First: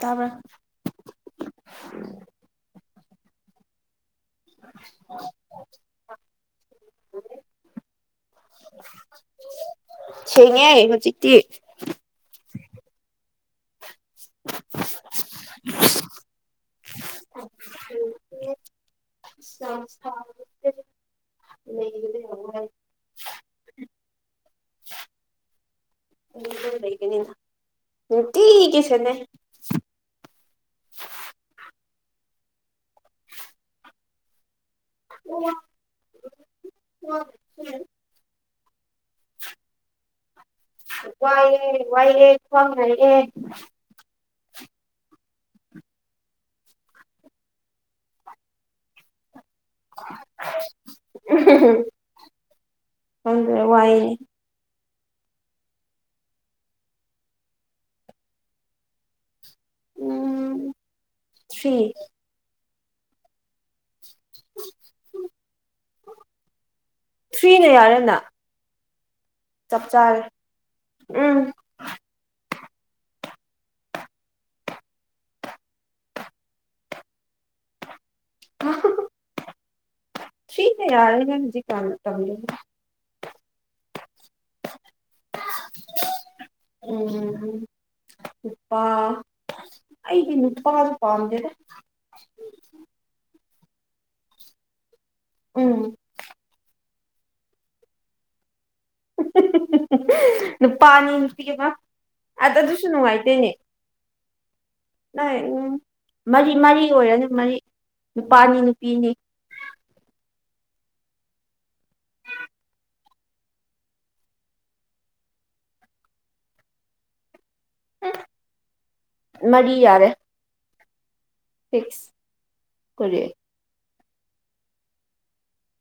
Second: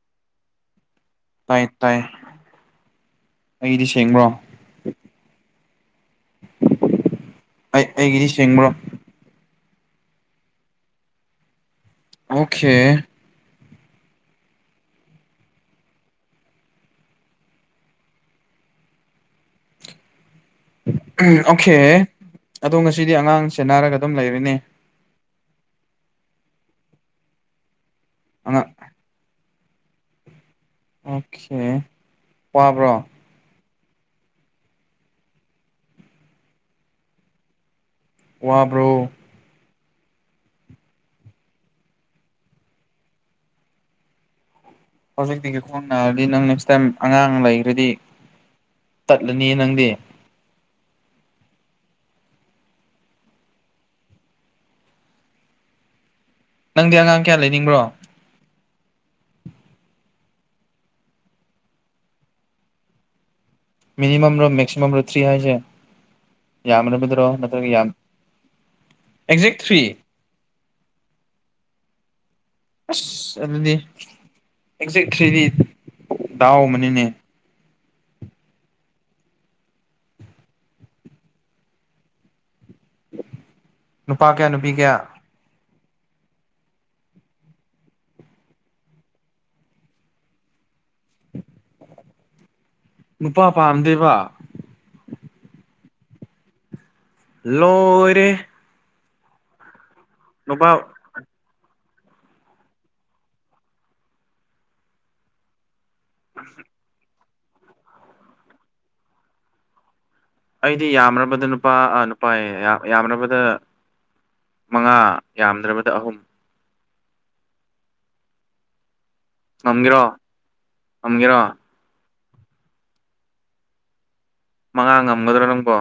ꯇꯥꯕ꯭ꯔꯥ ꯇꯥꯏ ꯇꯥꯏ ꯑꯩꯒꯤꯗꯤ ꯁꯦꯡꯕ꯭ꯔꯣ [inaudible] ꯑꯩ ꯑꯩꯒꯤꯗꯤ ꯁꯦꯡꯕ꯭ꯔꯣ ꯁꯦꯡꯉꯦ ꯍꯧꯖꯤꯛꯇꯤ ꯑꯣꯈꯦ [inaudible] [inaudible] ꯑꯧꯈꯦ ꯑꯗꯣ ꯉꯁꯤꯗꯤ ꯑꯉꯥꯡ ꯁꯦꯟꯅꯔꯒ ꯑꯗꯨꯝ ꯂꯩꯕꯅꯦ ꯂꯩꯒꯅꯤ ꯑꯉꯥꯡ ꯅꯨꯡꯇꯤꯒꯤ ꯁꯦꯟꯅꯩ ꯑꯣꯈꯦ ꯋꯥꯕ꯭ꯔꯣ [inaudible] ꯋꯥꯕ꯭ꯔꯣ ꯋꯥꯏꯌꯦ ꯋꯥꯏꯌꯦ ꯈ꯭ꯋꯥꯡ ꯅꯥꯏꯌꯦ ꯍꯧꯖꯤꯛꯇꯒꯤ ꯈꯣꯡ ꯅꯥꯔꯗꯤ ꯅꯪ ꯅꯦꯛꯁ ꯇꯥꯏꯝ ꯑꯉꯥꯡ ꯂꯩꯒ꯭ꯔꯗꯤ ꯇꯠꯂꯅꯤ ꯅꯪꯗꯤ [unintelligible] ꯈꯪꯗ꯭ꯔꯦ ꯋꯥꯏꯌꯦ ꯅꯪꯗꯤ ꯑꯉꯥꯡ ꯀꯌꯥ ꯂꯩꯅꯤꯡꯕ꯭ꯔꯣ ꯎꯝ ꯊ꯭ꯔꯤ ꯃꯤꯅꯤꯃꯝꯔꯣ ꯃꯦꯛꯁꯤꯃꯝꯔꯣ ꯊ꯭ꯔꯤ ꯍꯥꯏꯁꯦ ꯌꯥꯝꯔꯕꯗꯔꯣ ꯊ꯭ꯔꯤꯅ ꯅꯠꯇ꯭ꯔꯒ ꯌꯥꯝ ꯌꯥꯔꯦꯅ ꯑꯦꯛꯖꯦꯛ ꯊ꯭ꯔꯤ ꯆꯞ ꯆꯥꯔꯦ ꯎꯝ ꯑꯁ ꯑꯗꯨꯗꯤ ꯑꯦꯛꯖꯦꯛ ꯊ꯭ꯔꯤꯗꯤ ꯗꯥꯎ ꯑꯃꯅꯤꯅꯦ [unintelligible] ꯊ꯭ꯔꯤꯅ ꯌꯥꯔꯦꯗ ꯍꯧꯖꯤꯛꯀꯥꯟꯗꯤ ꯇꯜꯂꯦ ꯅꯨꯄꯥ ꯀꯌꯥ ꯅꯨꯄꯤ ꯀꯌꯥ [unintelligible] ꯎꯝ ꯅꯨꯄꯥ ꯑꯩꯒꯤ ꯅꯨꯄꯥ ꯄꯥꯝꯗꯦꯗ ꯅꯨꯄꯥ ꯄꯥꯝꯗꯦꯕ ꯎꯝ ꯂꯣꯏꯔꯦ ꯅꯨꯄꯥ ꯅꯨꯄꯥꯅꯤ ꯅꯨꯄꯤꯒꯤꯃ ꯑꯥꯗꯗꯨꯁꯨ ꯅꯨꯉꯥꯏꯇꯦꯅꯦ ꯅꯩ ꯎꯝ ꯃꯔꯤ ꯃꯔꯤ ꯑꯣꯏꯔꯅꯤ ꯃꯔꯤ ꯅꯨꯄꯥ ꯑꯅꯤ ꯅꯨꯄꯤꯅꯤ ꯑꯩꯗꯤ ꯌꯥꯝꯔꯕꯗ ꯅꯨꯄꯥ ꯑ ꯅꯨꯄꯥ ꯌꯦ ꯌꯥꯝ-ꯌꯥꯝꯅꯕꯗ ꯃꯉꯥ ꯌꯥꯝꯗ꯭ꯔꯕꯗ ꯑꯍꯨꯝ ꯃꯔꯤ ꯉꯝꯒꯦꯔꯣ ꯌꯥꯔꯦ ꯉꯝꯒꯦꯔꯣ ꯐꯤꯛꯁ ꯀꯨꯔꯤ ꯃꯉꯥ ꯉꯝꯒꯗ꯭ꯔꯣ ꯅꯪꯕꯣ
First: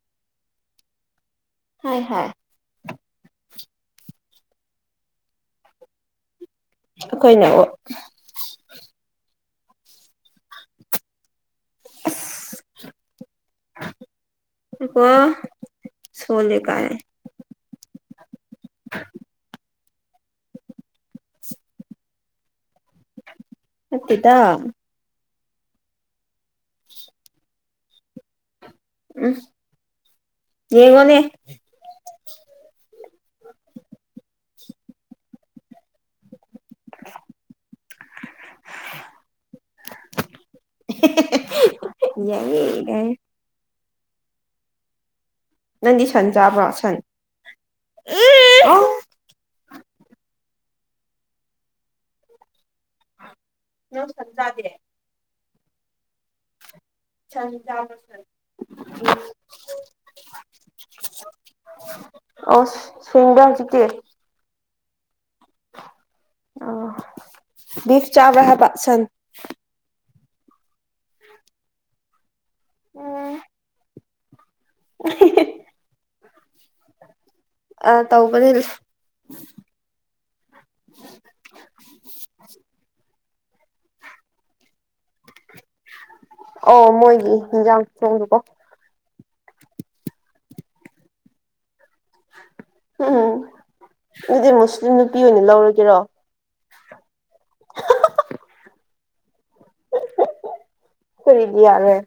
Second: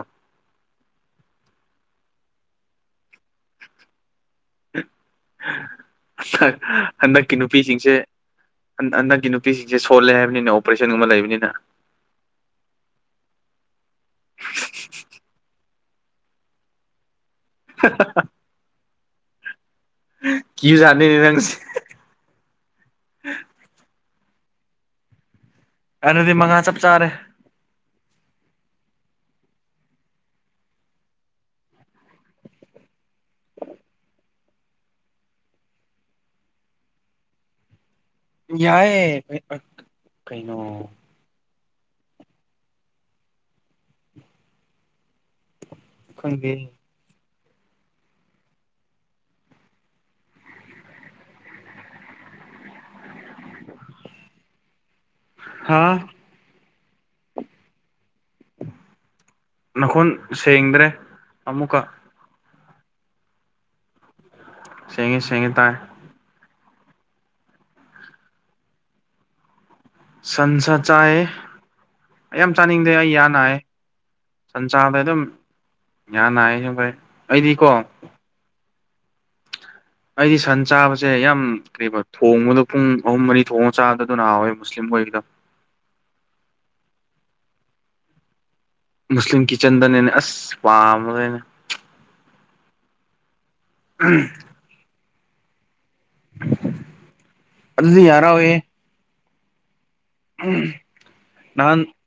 ꯍꯥꯏ ꯍꯥꯏ ꯍ ꯍꯟꯗꯛꯀꯤ ꯑꯩꯈꯣꯏꯅ ꯅꯨꯄꯤꯁꯤꯡꯁꯦ ꯍꯟ-ꯍꯟꯗꯛꯀꯤ ꯅꯨꯄꯤꯁꯤꯡꯖꯦ ꯁꯣꯜꯂꯦ ꯍꯥꯏꯕꯅꯤꯅ ꯑꯣꯄ꯭ꯔꯦꯁꯟꯒꯨꯝꯕ ꯂꯩꯕꯅꯤꯅ ꯑꯁ [unintelligible] ꯁꯣꯂꯦ ꯀꯥꯏ [unintelligible] ꯀꯤꯕꯖꯥꯠꯅꯤ ꯅꯪꯁꯤ ꯅꯠꯇꯦꯗ ꯑꯗꯨꯗꯤ ꯃꯉꯥ ꯆꯞ ꯆꯥꯔꯦ ꯎꯝ ꯌꯦꯡꯉꯣꯅꯦ [inaudible] ꯌꯥꯏꯌꯦ ꯑꯦ ꯑ ꯀꯩꯅꯣ ꯌꯥꯏꯌꯦ ꯒꯥꯏ ꯅꯪꯗꯤ ꯁꯟ ꯈꯪꯗꯦ ꯆꯥꯕ꯭ꯔꯥ ꯁꯟ [unintelligible] ꯅꯪ ꯁꯟ ꯆꯥꯗꯦ ꯍꯥꯥ ꯁꯟ ꯆꯥꯕ꯭ꯔꯥ ꯁꯟ ꯅꯈꯣꯟ ꯁꯦꯡꯗ꯭ꯔꯦ ꯑꯃꯨꯛꯀ ꯑꯣꯁ ꯁꯦꯡꯕ꯭ꯔꯥ ꯍꯨꯖꯤꯛꯇꯤ ꯁꯦꯡꯉꯦ ꯁꯦꯡꯉꯦ ꯇꯥꯏ ꯑ ꯕꯤꯐ ꯆꯥꯕ꯭ꯔ ꯍꯥꯏꯕ ꯁꯟ ꯁꯟꯁꯥ ꯆꯥꯏꯌꯦ ꯌꯥꯝ ꯆꯥꯅꯤꯡꯗꯦ ꯑꯩ ꯌꯥ ꯅꯥꯏ ꯁꯟ ꯆꯥꯕ ꯗꯨꯝ ꯌꯥ ꯅꯥꯏ ꯁꯦꯡꯕꯩ ꯑꯩꯗꯤꯀꯣ [unintelligible] ꯑꯩꯗꯤ ꯁꯟ ꯆꯥꯕꯁꯦ ꯌꯥꯝ ꯀ꯭ꯔꯤꯕ ꯊꯣꯡꯕꯗꯣ ꯄꯨꯡ ꯑꯍꯨꯝ ꯃꯔꯤ ꯊꯣꯡꯉ ꯆꯥꯕꯗꯣ ꯗꯨꯅ ꯍꯥꯎꯋꯦ ꯃꯨꯁꯂꯤꯝ ꯍꯣꯏꯒꯤꯗꯣ ꯑꯣ ꯃꯣꯏꯒꯤ ꯏꯟꯖꯥꯡ ꯊꯣꯡꯗꯨꯀꯣ ꯃꯨꯁꯂꯤꯝ ꯀꯤꯠꯆꯟꯗꯅꯦꯅꯦ ꯑꯁ ꯄꯥꯝꯕꯗꯣ ꯑꯩꯅ ꯎꯝ ꯑꯗꯨꯗꯤ ꯃꯨꯁꯂꯤꯝ ꯅꯨꯄꯤ ꯑꯣꯏꯅ ꯂꯧꯔꯒꯦꯔꯣ ꯑꯗꯨꯗꯤ ꯌꯥꯔꯣꯏꯌꯦ ꯑꯩꯈꯣꯏꯒꯤꯗꯤ ꯅꯍꯟ ꯌꯥꯔꯣꯏ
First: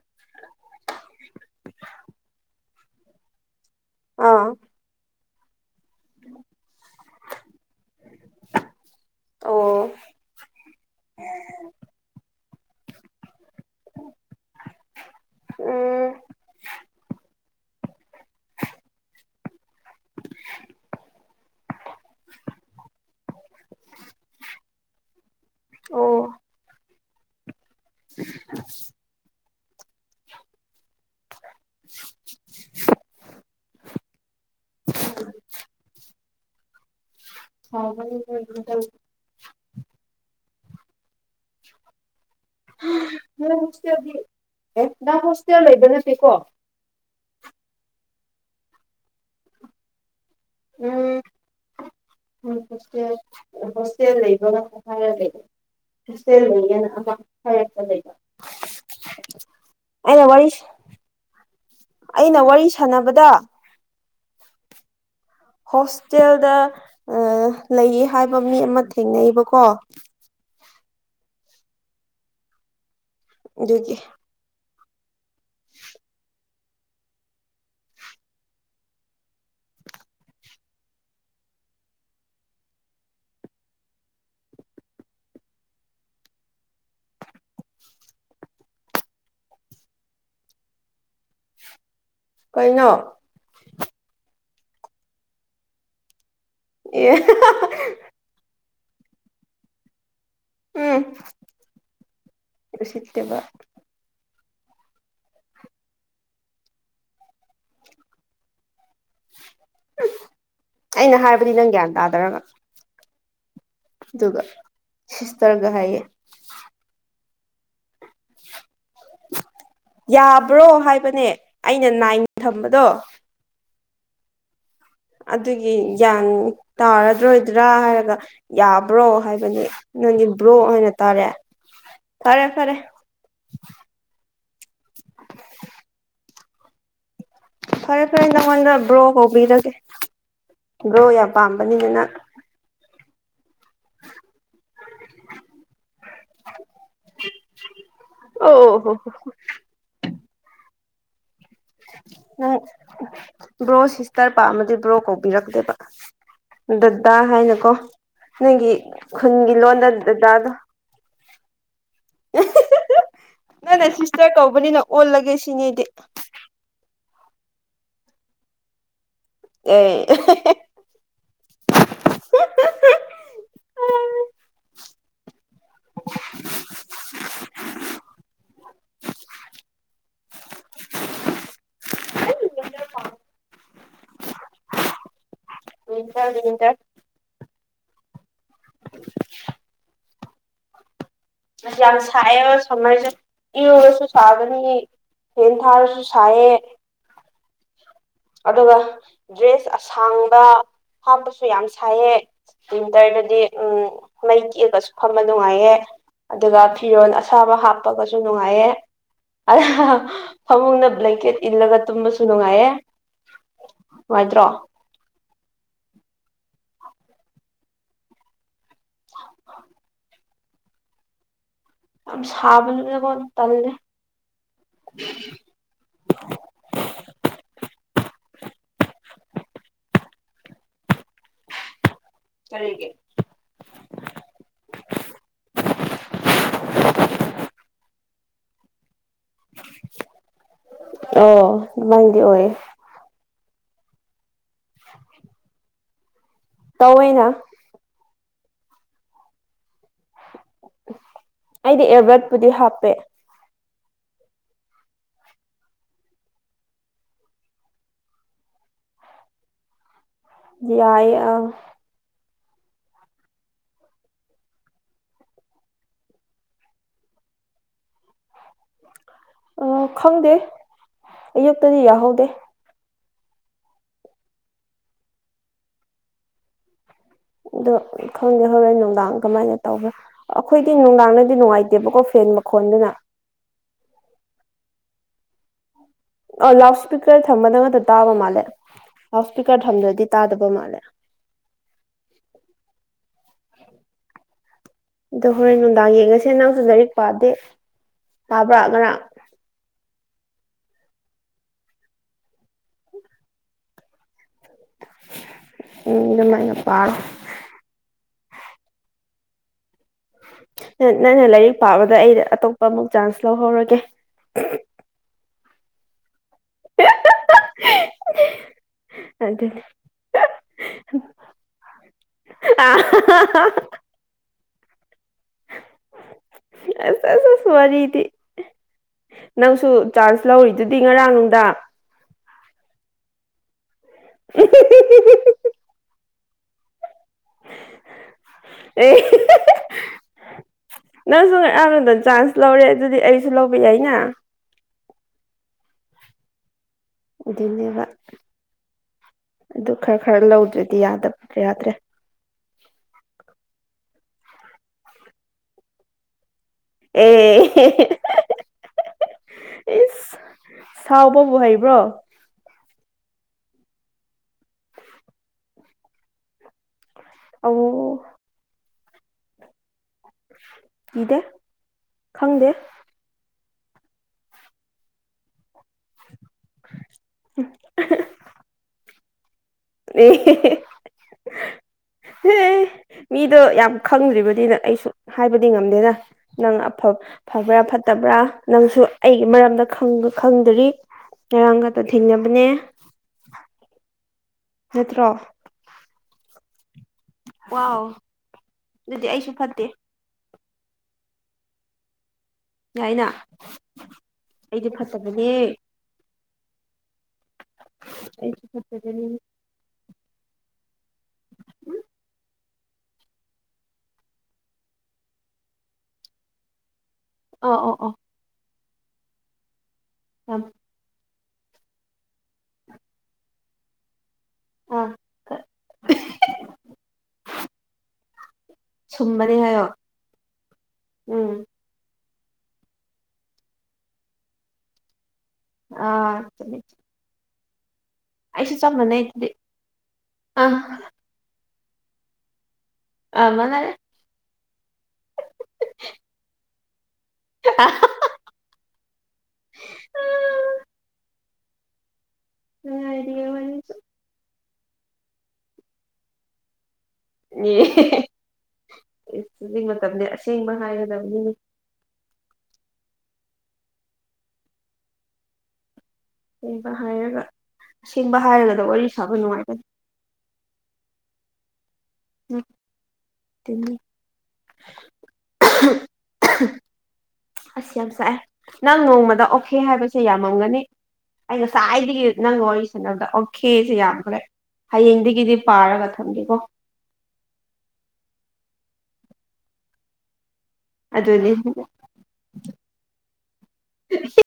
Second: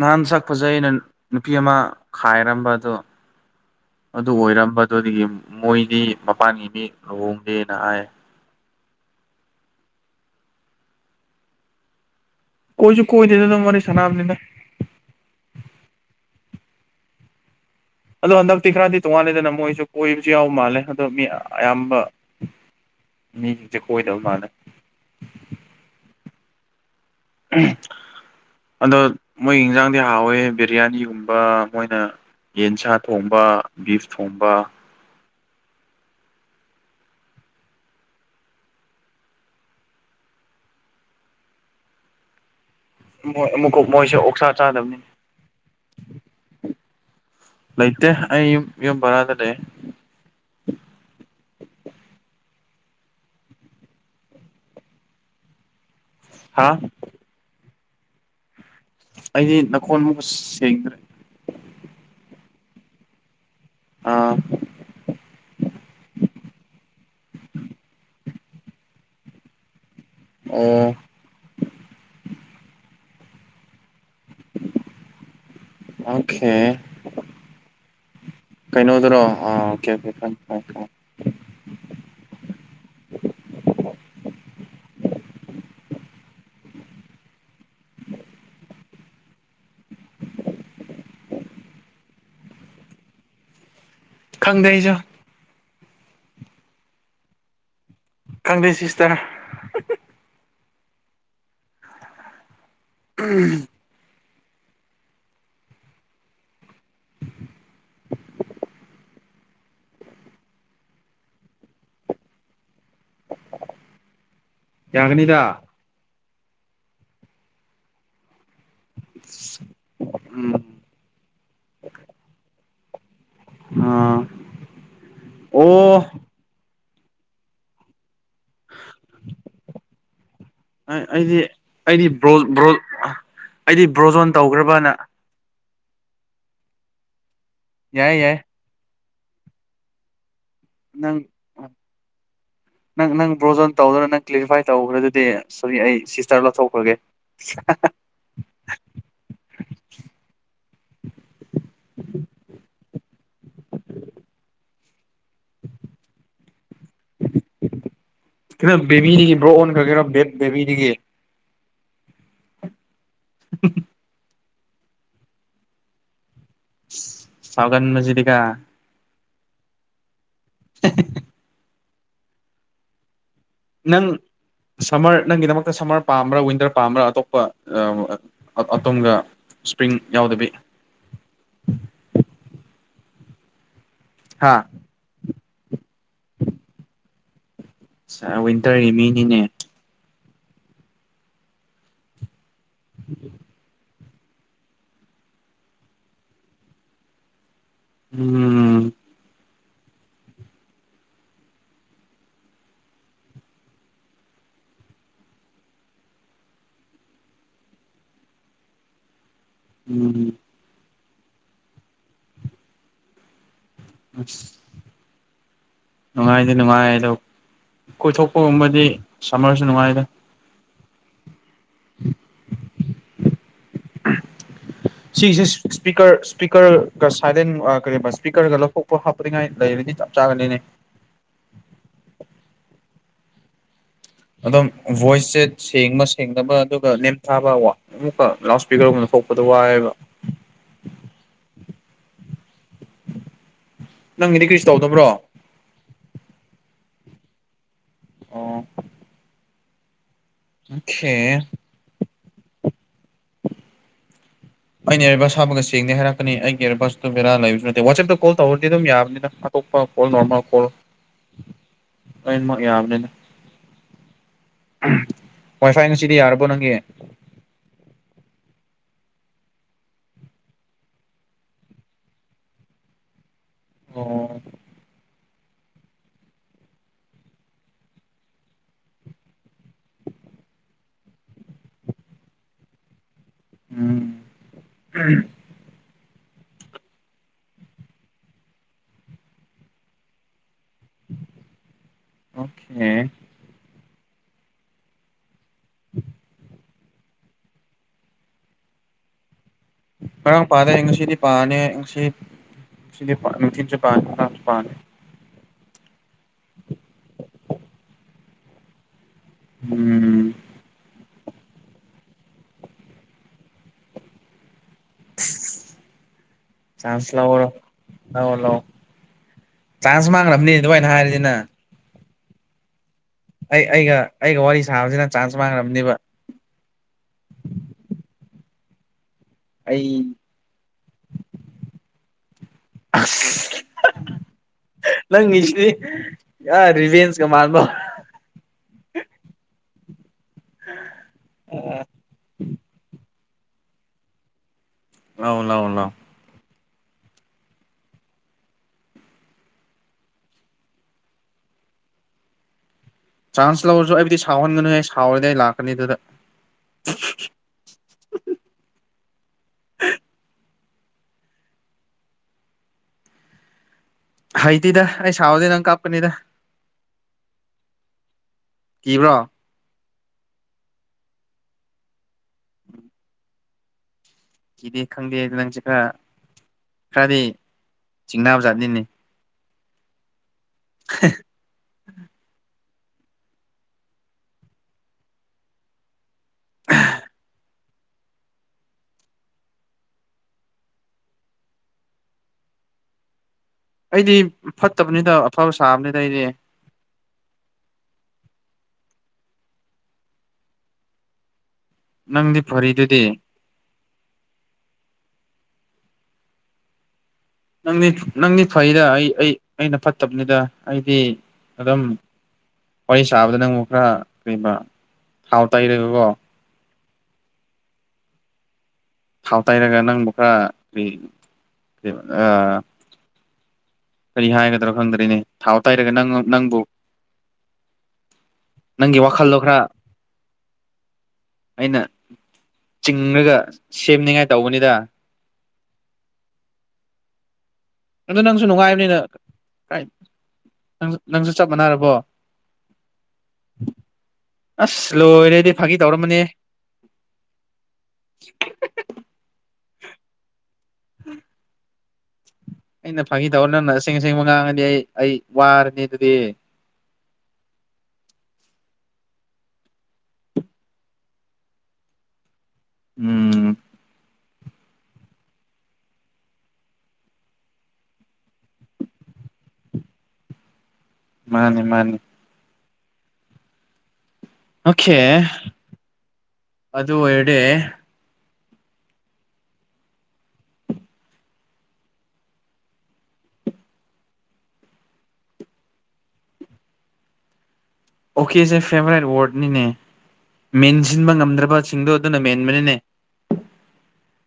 ꯅꯍꯥꯟ ꯁꯛ ꯐꯖꯩꯅ ꯅꯨꯄꯤ ꯑꯃ ꯈꯥꯏꯔꯝꯕ ꯑꯗꯣ ꯑꯗꯨ ꯑꯥ ꯑꯣꯏꯔꯝꯕ ꯑꯗꯨꯗꯒꯤ ꯃꯣꯏꯗꯤ ꯃꯄꯥꯟꯒꯤ ꯃꯤ ꯂꯨꯍꯣꯡꯗꯦꯅ ꯍꯥꯏ ꯑꯧꯋꯣ ꯀꯣꯏꯖꯨ ꯀꯣꯏꯗꯦꯗ ꯅꯪ ꯋꯥꯔꯤ ꯁꯥꯟꯅꯕꯅꯤꯗ ꯎꯝ ꯑꯗꯣ ꯍꯟꯗꯛꯇꯤ ꯈ꯭ꯔꯗꯤ ꯇꯣꯉꯥꯜꯂꯦꯗꯅ ꯃꯣꯏꯁꯨ ꯀꯣꯏꯕꯁꯨ ꯌꯥꯎ ꯃꯥꯜꯂꯦ ꯑꯗꯣ ꯃꯤ ꯑꯌꯥꯝꯕ ꯃꯤꯁꯤꯡꯁꯦ ꯀꯣꯏꯗꯕ ꯃꯥꯜꯂꯦ ꯑꯣ ꯑꯗꯣ ꯃꯣꯏ ꯌꯦꯟꯖꯥꯡꯗꯤ ꯍꯥꯎꯋꯦ ꯕꯤꯔꯌꯥꯅꯤꯒꯨꯝꯕ ꯃꯣꯏꯅ ꯌꯦꯟꯁꯥ ꯊꯣꯡꯕ ꯕꯤꯐ ꯊꯣꯡꯕ [unintelligible] ꯍ [unintelligible] ꯑꯃꯨꯛꯀ ꯍꯣꯁꯇꯦꯜꯗꯤ ꯃꯣꯏꯁꯦ ꯑꯣꯛꯁꯥ ꯑꯦ ꯆꯥꯗꯕꯅꯤ ꯅꯪ ꯍꯣꯁꯇꯦꯜ ꯂꯩꯕ ꯅꯠꯇꯦꯀꯣ ꯂꯩꯇꯦ ꯑꯩ ꯌꯨꯝ ꯌꯨꯝ ꯕꯔꯥꯗ ꯂꯩ ꯎꯝ [unintelligible] ꯍꯣꯁꯇꯦꯜ ꯂꯩꯕ ꯂꯩ ꯍꯥ ꯍꯣꯁꯇꯦꯜꯗ [unintelligible] ꯑꯩꯗꯤ ꯅꯀꯣꯟꯕꯨ ꯁꯦꯡꯗ꯭ꯔꯦ ꯑꯩꯅ ꯋꯥꯔꯤ ꯁꯥꯟꯅꯕꯗ ꯑꯥ ꯍꯣꯁꯇꯦꯜꯗ ꯂꯩꯌꯦ ꯍꯥꯏꯕ ꯃꯤ ꯑꯃ ꯊꯦꯡꯅꯩꯕꯀꯣ ꯑꯣ ꯑꯗꯨꯒꯤ ꯑꯣꯀꯦ ꯀꯩꯅꯣꯗꯨꯔꯣ ꯑꯥ ꯑꯣꯀꯦ ꯑꯣꯀꯦ ꯀꯩꯅꯣ ꯈꯪꯗꯦ ꯑꯩꯁꯨ ꯑꯦ ꯈꯪꯗꯦ ꯁꯤꯁꯇꯔ ꯎꯝ ꯎꯁꯤꯠꯇꯦꯕ ꯑꯩꯅ ꯍꯥꯏꯕꯗꯤ ꯅꯪ ꯒ꯭ꯌꯥꯟ ꯇꯥꯗꯔꯒ ꯑꯗꯨꯒ ꯌꯥꯒꯅꯤꯗ ꯁꯤꯁꯇꯔꯒ ꯍꯥꯏꯌꯦ ꯎꯝ ꯌꯥꯕ꯭ꯔꯣ ꯍꯥꯏꯕꯅꯦ ꯑꯩꯅ ꯅꯥꯏꯟ ꯊꯝꯕꯗꯣ ꯑꯣ ꯑꯗꯨꯒꯤ ꯒ꯭ꯌꯥꯟ ꯇꯥꯔꯔꯣꯏꯗ꯭ꯔꯥ ꯍꯥꯏꯔꯒ ꯌꯥꯕ꯭ꯔꯣ ꯍꯥꯏꯕꯅꯤ ꯅꯪꯗꯤ ꯕ꯭ꯔꯣ ꯍꯥꯏꯅ ꯇꯥꯔꯦ ꯑꯩꯗꯤ ꯑꯩꯗꯤ ꯐꯔꯦ ꯕ꯭ꯔꯣ ꯕ꯭ꯔꯣ ꯐꯔꯦ ꯑꯩꯗꯤ ꯕ꯭ꯔꯣꯖꯣꯟ ꯇꯧꯈ꯭ꯔꯕꯅ ꯐꯔꯦ ꯌꯥꯏ ꯐꯔꯦ ꯌꯥꯏ ꯅꯪꯉꯣꯟꯗ ꯕ꯭ꯔꯣ ꯀꯧꯕꯤꯔꯒꯦ ꯕ꯭ꯔꯣ ꯅꯪ ꯌꯥꯝ ꯄꯥꯝꯕꯅꯤꯅ ꯅꯪ ꯅꯪ ꯕ꯭ꯔꯣꯖꯣꯟ ꯇꯧꯗꯅ ꯅꯪ ꯀ꯭ꯂ꯭ꯦꯔꯤꯐꯥꯏ ꯇꯧꯈ꯭ꯔꯗꯨꯗꯤ ꯁꯣꯔꯤ ꯑꯩ ꯁꯤꯁꯇꯔ ꯂꯧꯊꯣꯛꯈ꯭ꯔꯒꯦ [unintelligible] ꯑꯣ ꯑꯣ ꯍꯣ ꯍꯣ ꯍ ꯎꯝ ꯕ꯭ꯔꯣ ꯁꯤꯁꯇꯔ ꯄꯥꯝꯃꯗꯤ ꯕ꯭ꯔꯣ ꯀꯧꯕꯤꯔꯛꯇꯨꯢꯕ ꯗꯗꯥ ꯍꯥꯏꯅꯀꯣ ꯅꯪꯒꯤ ꯀꯩꯅꯣ ꯕꯦꯕꯤꯗꯒꯤ ꯈꯨꯟꯒꯤ ꯕ꯭ꯔꯣ ꯂꯣꯟꯗ ꯑꯣꯟꯈ꯭ꯔꯒꯦꯔꯣ ꯗꯗꯥꯗꯣ ꯕꯦꯕꯤꯗꯒꯤ ꯅꯪꯅꯦ ꯁꯤꯁꯇꯔ ꯀꯧꯕꯅꯤꯅ ꯑꯣꯜꯂꯒꯦ ꯁꯤꯅꯦ ꯑꯩꯗꯤ ꯁꯥꯎꯒꯥꯟꯕꯁꯤꯗꯤꯒꯣ ꯑꯦ [unintelligible] ꯅꯪ ꯁꯝꯃꯔ ꯅꯪꯒꯤꯗꯃꯛꯇ ꯁꯝꯃꯔ ꯄꯥꯝꯕ꯭ꯔꯥ ꯋꯤꯟꯇꯔ ꯄꯥꯝꯕ꯭ꯔꯥ ꯑꯇꯣꯞꯄ ꯑꯇꯣꯝꯒ ꯁ꯭ꯄ꯭ꯔꯤꯡ ꯌꯥꯎꯗꯕꯤ ꯍꯥꯥ ꯋꯤꯟꯇꯔꯅꯤ ꯋꯤꯟꯇꯔ ꯑꯠꯆꯥ ꯋꯤꯟꯇꯔꯒꯤ ꯃꯤꯅꯤꯅꯦ ꯅꯠꯇꯦ ꯌꯥꯝ ꯁꯥꯏꯌꯦꯕ ꯁꯃꯔꯖꯦ [unintelligible] ꯁꯥꯒꯅꯤꯌꯦ ꯋꯤꯟꯊꯥꯔꯗꯁꯨ ꯁꯥꯏꯌꯦ ꯎꯝ ꯑꯗꯨꯒ ꯗ꯭ꯔꯦꯁ ꯑꯁꯥꯡꯕ ꯍꯥꯞꯄꯁꯨ ꯌꯥꯝ ꯁꯥꯏꯌꯦ ꯋꯤꯟꯇꯔꯗꯗꯤ ꯎꯝ ꯃꯩ ꯀꯦꯕꯁꯨ ꯐꯝꯕ ꯅꯨꯡꯉꯥꯏꯌꯦ ꯑꯗꯨꯒ ꯐꯤꯔꯣꯟ ꯑꯁꯥꯕ ꯍꯥꯞꯄꯒꯁꯨ ꯅꯨꯡꯉꯥꯏꯌꯦ ꯎꯝ ꯐꯃꯨꯡꯗ ꯕ꯭ꯂꯦꯡꯀꯦꯠ ꯏꯜꯂꯒ ꯇꯨꯝꯕꯁꯨ ꯅꯨꯡꯉꯥꯏꯌꯦ ꯅꯨꯡꯉꯥꯏꯇ꯭ꯔꯣ [unintelligible] ꯅꯨꯡꯉꯥꯏꯗꯤ ꯅꯨꯡꯉꯥꯏꯌꯦ ꯑꯗꯣ ꯀꯣꯏꯊꯣꯛꯄꯒꯨꯝꯕꯗꯤ ꯁꯝꯃꯔꯁꯨ ꯅꯨꯡꯉꯥꯏꯗ ꯌꯥꯝ ꯁꯥꯕꯗꯨꯗꯀꯣ ꯇꯜꯂꯦ ꯁꯤꯒꯤꯁꯦ ꯁ꯭ꯄꯤꯀꯔ ꯁ꯭ꯄꯤꯀꯔꯒ ꯁꯥꯏꯂꯦꯟ ꯑ ꯀꯔꯤꯕ ꯁ꯭ꯄꯤꯀꯔꯒ ꯂꯧꯊꯣꯛꯄ ꯍꯥꯞꯄꯅꯤꯉꯥꯏ ꯂꯩꯔꯗꯤ ꯆꯞ ꯆꯥꯒꯅꯤꯅꯦ ꯀꯔꯤꯒꯤ ꯑꯗꯨꯝ ꯚꯣꯏꯁꯁꯦ ꯁꯦꯡꯕ ꯁꯦꯡꯗꯕ ꯑꯗꯨꯒ ꯅꯦꯝꯊꯥꯕ ꯋꯥ ꯑꯃꯨꯛꯀ ꯂꯥꯎꯠ ꯁ꯭ꯄꯤꯀꯔꯒꯨꯝ ꯂꯧꯊꯣꯛꯄꯗ ꯋꯥꯏꯌꯦꯕ ꯑꯣ ꯑꯗꯨꯃꯥꯏꯅꯗꯤ ꯑꯣꯏꯌꯦ ꯅꯪꯒꯤꯗꯤ ꯀꯔꯤꯁꯨ ꯇꯧꯗꯕ꯭ꯔꯣ ꯇꯧꯋꯦꯅ ꯑꯣ ꯑꯣꯈꯦ ꯑꯩꯗꯤ ꯑꯦꯌꯔꯕ꯭ꯔꯦꯠ ꯄꯨꯗꯤ ꯍꯥꯞꯄꯦ [inaudible] ꯑꯩꯅ ꯏꯌꯔꯚꯁ ꯍꯥꯞꯕꯒ ꯁꯦꯡꯗꯦ ꯍꯥꯏꯔꯛꯀꯅꯤ ꯑꯩꯒꯤ ꯏꯌꯔꯚꯁꯇꯣ ꯕꯔꯥ ꯂꯩꯕꯁꯨ ꯅꯠꯇꯦ ꯋꯥꯆꯦꯞꯇ ꯀꯣꯜ ꯇꯧꯔꯗꯤ ꯑꯗꯨꯝ ꯌꯥꯕꯅꯤꯗ ꯇꯣꯞꯄ ꯀꯣꯜ ꯅꯣꯔꯃꯦꯜ ꯌꯥꯏꯌꯦ ꯑ ꯑꯅꯤꯃꯛ ꯌꯥꯕꯅꯤꯗ ꯋꯥꯏ ꯐꯥꯏ ꯉꯁꯤꯗꯤ ꯌꯥꯔꯕꯣ ꯅꯪꯒꯤ ꯑ ꯈꯪꯗꯦ ꯑꯌꯨꯛꯇꯗꯤ ꯌꯥꯍꯧꯗꯦ ꯑꯣ ꯑꯗꯨ ꯈꯪꯗꯦ ꯍꯣꯔꯦꯟ ꯅꯨꯡꯗꯥꯡ ꯀꯃꯥꯏꯅ ꯇꯧꯕ꯭ꯔꯥ ꯑꯈꯣꯏꯗꯤ ꯅꯨꯡꯗꯥꯡꯗꯗꯤ ꯅꯨꯡꯉꯥꯏꯇꯦꯕꯀꯣ ꯐꯦꯟ ꯃꯈꯣꯟꯗꯨꯅ ꯎꯝ ꯑꯣ ꯂꯥꯎꯠ ꯁ‍꯭ꯄꯤꯀꯔ ꯊꯝꯕꯗ ꯉꯛꯇ ꯇꯥꯕ ꯃꯥꯜꯂꯦ ꯂꯥꯎꯠ ꯁ꯭ꯄꯤꯀꯔ ꯊꯝꯗ꯭ꯔꯗꯤ ꯇꯥꯗꯕ ꯃꯥꯜꯂꯦ ꯑꯣꯈꯦ ꯑꯗꯣ ꯍꯣꯔꯦꯟ ꯅꯨꯡꯗꯥꯡ ꯌꯦꯡꯉꯁꯦ ꯅꯪꯁꯨ ꯂꯥꯏꯔꯤꯛ ꯄꯥꯗꯦ ꯄꯥꯕ꯭ꯔ ꯉꯔꯥꯡ ꯉꯔꯥꯡ ꯄꯥꯗꯦ ꯑꯩ ꯉꯁꯤꯗꯤ ꯄꯥꯔꯅꯤ ꯉꯁꯤ ꯉꯁꯤꯗꯤ ꯄꯥ ꯅꯨꯡꯊꯤꯟꯁꯨ ꯄꯥꯅꯤ ꯉꯥꯔꯥꯡꯁꯨ ꯄꯥꯅꯤ ꯎꯝ ꯑꯗꯨꯃꯥꯏꯅ ꯄꯥꯔꯣ ꯎꯝ ꯅꯪ ꯅꯪꯅ ꯂꯥꯏꯔꯤꯛ ꯄꯥꯕꯗ ꯑꯩ ꯑꯇꯣꯞꯄ ꯑꯃꯨꯛ ꯆꯥꯟꯁ ꯂꯧꯍꯧꯔꯒꯦ ꯆꯥꯟꯁ ꯂꯧꯔꯣ ꯂꯧꯔꯣ ꯂꯧ ꯑꯗꯨꯅꯦ ꯆꯥꯟꯁ ꯃꯥꯡꯂꯝꯅꯤ ꯑꯗꯨꯃꯥꯏꯅ ꯍꯥꯏꯔꯗꯤ ꯅꯪ [unintelligible] ꯑꯩ ꯑꯩꯒ ꯑꯩꯒ ꯋꯥꯔꯤ ꯁꯥꯕꯁꯤ ꯅꯪ ꯆꯥꯟꯁ ꯃꯥꯡꯅꯕꯅꯤꯕ ꯑꯁ ꯑꯁ ꯑꯁ ꯋꯥꯔꯤꯗꯤ ꯅꯪꯁꯨꯨ ꯑꯩ ꯆꯥꯟꯁ ꯂꯧꯔꯤꯗꯨꯗꯤ ꯉꯔꯥꯡ ꯅꯨꯡꯗꯥꯡ ꯑꯁ ꯅꯪꯒꯤꯁꯤꯗꯤ ꯑꯥ ꯔꯤꯚꯦꯟꯁꯀ ꯃꯥꯟꯕ ꯑꯦ ꯅꯪꯁꯨ [unintelligible] ꯆꯥꯟꯁ ꯂꯧꯔꯦ ꯑꯗꯨꯗꯤ ꯑꯩꯁꯨ ꯂꯧꯕ ꯌꯥꯏꯅ ꯂꯧ ꯂꯧ ꯂꯧ ꯑꯗꯨꯅꯦꯕ ꯑꯗꯨ ꯈꯔ ꯈꯔ ꯂꯧꯗ꯭ꯔꯗꯤ ꯌꯥꯗꯕ ꯌꯥꯗ꯭ꯔꯦ ꯆꯥꯟꯁ ꯂꯧꯔꯁꯨ ꯑꯩꯕꯨꯗꯤ ꯁꯥꯎꯍꯟꯒꯅꯨꯍꯦ ꯁꯥꯎꯔꯗꯤ ꯑꯩ ꯂꯥꯛꯀꯅꯤ ꯑꯗꯨꯗ ꯑꯦ ꯏꯁ ꯁꯥꯎꯕꯕꯨ ꯍꯩꯕ꯭ꯔꯣ ꯍꯩꯇꯦꯗ ꯑꯩ ꯁꯥꯎꯔꯗꯤ ꯅꯪ ꯀꯄꯀꯅꯤꯗ ꯑꯣ ꯀꯤꯕ꯭ꯔꯣ ꯀꯤꯗꯦ ꯈꯪꯗꯦ ꯀꯤꯗꯦ ꯈꯪꯗꯦ ꯑꯗꯨꯗ ꯅꯪꯁꯦ ꯈꯔ ꯈꯔꯗꯤ ꯆꯤꯡꯅꯕꯖꯥꯠꯅꯤꯅꯦ [unintelligible] ꯃꯤꯗꯣ ꯌꯥꯝ ꯈꯪꯗ꯭ꯔꯤꯕꯗꯤꯅ ꯑꯩꯁꯨ ꯍꯥꯏꯕꯗꯤ ꯉꯝꯗꯦꯅ ꯅꯪ ꯑꯐ ꯐꯕ꯭ꯔ ꯇꯕ꯭ꯔꯥ ꯅꯪꯁꯨ ꯑꯩꯒꯤ ꯃꯔꯝꯗ ꯈꯪ ꯈꯪꯗ꯭ꯔꯤ ꯉꯔꯥꯡꯒꯇ ꯊꯦꯡꯅꯕꯅꯦ ꯑꯩꯗꯤ ꯅꯠꯇ꯭ꯔꯣ ꯐꯠꯇꯕꯅꯤꯗ ꯑꯐꯕ ꯁꯥꯕꯅꯤꯗ ꯑꯩꯗꯤ ꯋꯥꯎ ꯑꯗꯨꯗꯤ ꯑꯩꯁꯨ ꯐꯠꯇꯦ ꯅꯪꯗꯤ ꯐꯔꯤ ꯌꯥꯥꯏꯅ ꯑꯩꯗꯤ ꯐꯠꯇꯕꯤꯅꯦ ꯅꯪꯗꯤ ꯅꯪꯗꯤ ꯑꯩꯁꯨ ꯐꯩꯗ ꯐꯠꯇꯕꯅꯦ ꯑꯩ ꯑꯩꯅ ꯐꯠꯇꯕꯅꯤꯗ ꯑꯩꯗꯤ ꯑꯗꯨꯝ ꯋꯥꯔꯤ ꯁꯥꯕꯗ ꯅꯪꯕꯨ ꯈꯔ ꯀꯕꯩ ꯊꯥꯎ ꯇꯩꯔꯒꯀꯣ ꯑꯣ ꯑꯣ ꯑꯣ ꯊꯥꯎ ꯇꯩꯔꯒ ꯅꯪꯕꯨ ꯌꯥꯝ ꯈꯔ ꯀꯔꯤ ꯍꯥꯏꯒꯗ꯭ꯔ ꯑꯥ ꯈꯪꯗꯦꯅꯦ ꯊꯥꯎ ꯇꯩꯔꯒ ꯅꯪ ꯅꯪꯕꯨ ꯅꯪꯒꯤ ꯁꯨꯝꯕꯅꯦ ꯋꯥꯈꯜꯗꯣ ꯈꯔ ꯍꯥꯏꯌꯣ ꯎꯝ ꯑꯩꯅ ꯆꯤꯡꯉꯒ ꯁꯦꯝꯅꯤꯡꯉꯥꯏ ꯇꯧꯕꯅꯤꯗ ꯑꯥ [unintelligible] ꯑꯗꯣ ꯅꯪꯁꯨ ꯑꯩꯁꯨ ꯆꯞ ꯅꯨꯡꯉꯥꯏꯕꯅꯤꯅ ꯃꯥꯟꯅꯩ ꯑꯗꯨꯗꯤ ꯑꯥ ꯅꯪꯁꯨ ꯆꯞ ꯃꯥꯟꯅꯔꯕꯣ ꯑꯥ ꯃꯥꯅꯔꯦ ꯑꯁ ꯂꯣꯏꯔꯦꯗꯤ ꯐꯥꯒꯤ ꯇꯧꯔꯝꯕꯅꯦ [unintelligible] [unintelligible] ꯑꯩꯅ ꯅꯨꯡꯉꯥꯏꯔꯤꯌꯦ ꯐꯥꯒꯤ ꯇꯧꯔ ꯅꯪꯅ ꯋꯥꯔꯤꯁꯨ ꯑꯁꯦꯡ ꯑꯁꯦꯡꯕ ꯉꯥꯡꯉꯗꯤ ꯑꯩ ꯑꯩ ꯋꯥꯔꯅꯤ ꯑꯗꯨꯗꯤ [unintelligible] ꯍꯧꯖꯤꯛ ꯃꯇꯝꯗꯤ ꯑꯁꯦꯡꯕ ꯍꯥꯏꯒꯗꯕꯅꯤꯅꯦ ꯎꯝ ꯑꯁꯦꯡꯕ ꯍꯥꯏꯔꯒ ꯑꯁꯦꯡꯕ ꯍꯥꯏꯔꯒꯅ ꯋꯥꯔꯤ ꯁꯥꯕ ꯅꯨꯡꯉꯥꯏꯕꯅꯤ ꯃꯥꯅꯦ ꯃꯥꯅꯤ [unintelligible] ꯑꯣꯀꯦ ꯑꯗꯨ ꯑꯣꯏꯔꯗꯤ ꯑꯁ ꯌꯥꯝ ꯁꯥꯢꯑꯦ ꯅꯪ ꯅꯣꯡꯃꯗ ꯑꯣꯈꯦ ꯍꯥꯏꯕꯁꯦ ꯌꯥꯝꯃꯝꯒꯅꯤ ꯑꯩ ꯉꯁꯥꯏꯗꯒꯤ ꯅꯪꯒ ꯋꯥꯔꯤ ꯁꯅꯕꯗ ꯑꯣꯀ ꯁꯤꯦ ꯌꯥꯝꯈ꯭ꯔꯦ ꯍꯌꯦꯡꯗꯒꯤꯗꯤ ꯄꯥꯔꯒ ꯊꯝꯒꯦꯀꯣ ꯑꯣꯀꯦꯁꯦ ꯐꯦꯕꯣꯔꯥꯏꯠ ꯋꯥꯔꯗꯅꯤꯅꯦ ꯃꯦꯟꯁꯤꯟꯕ ꯑꯗꯨꯅꯤ ꯉꯝꯗ꯭ꯔꯕꯁꯤꯡꯗꯣ ꯑꯗꯨꯅ ꯃꯦꯟꯕꯅꯤꯅꯦ [inaudible]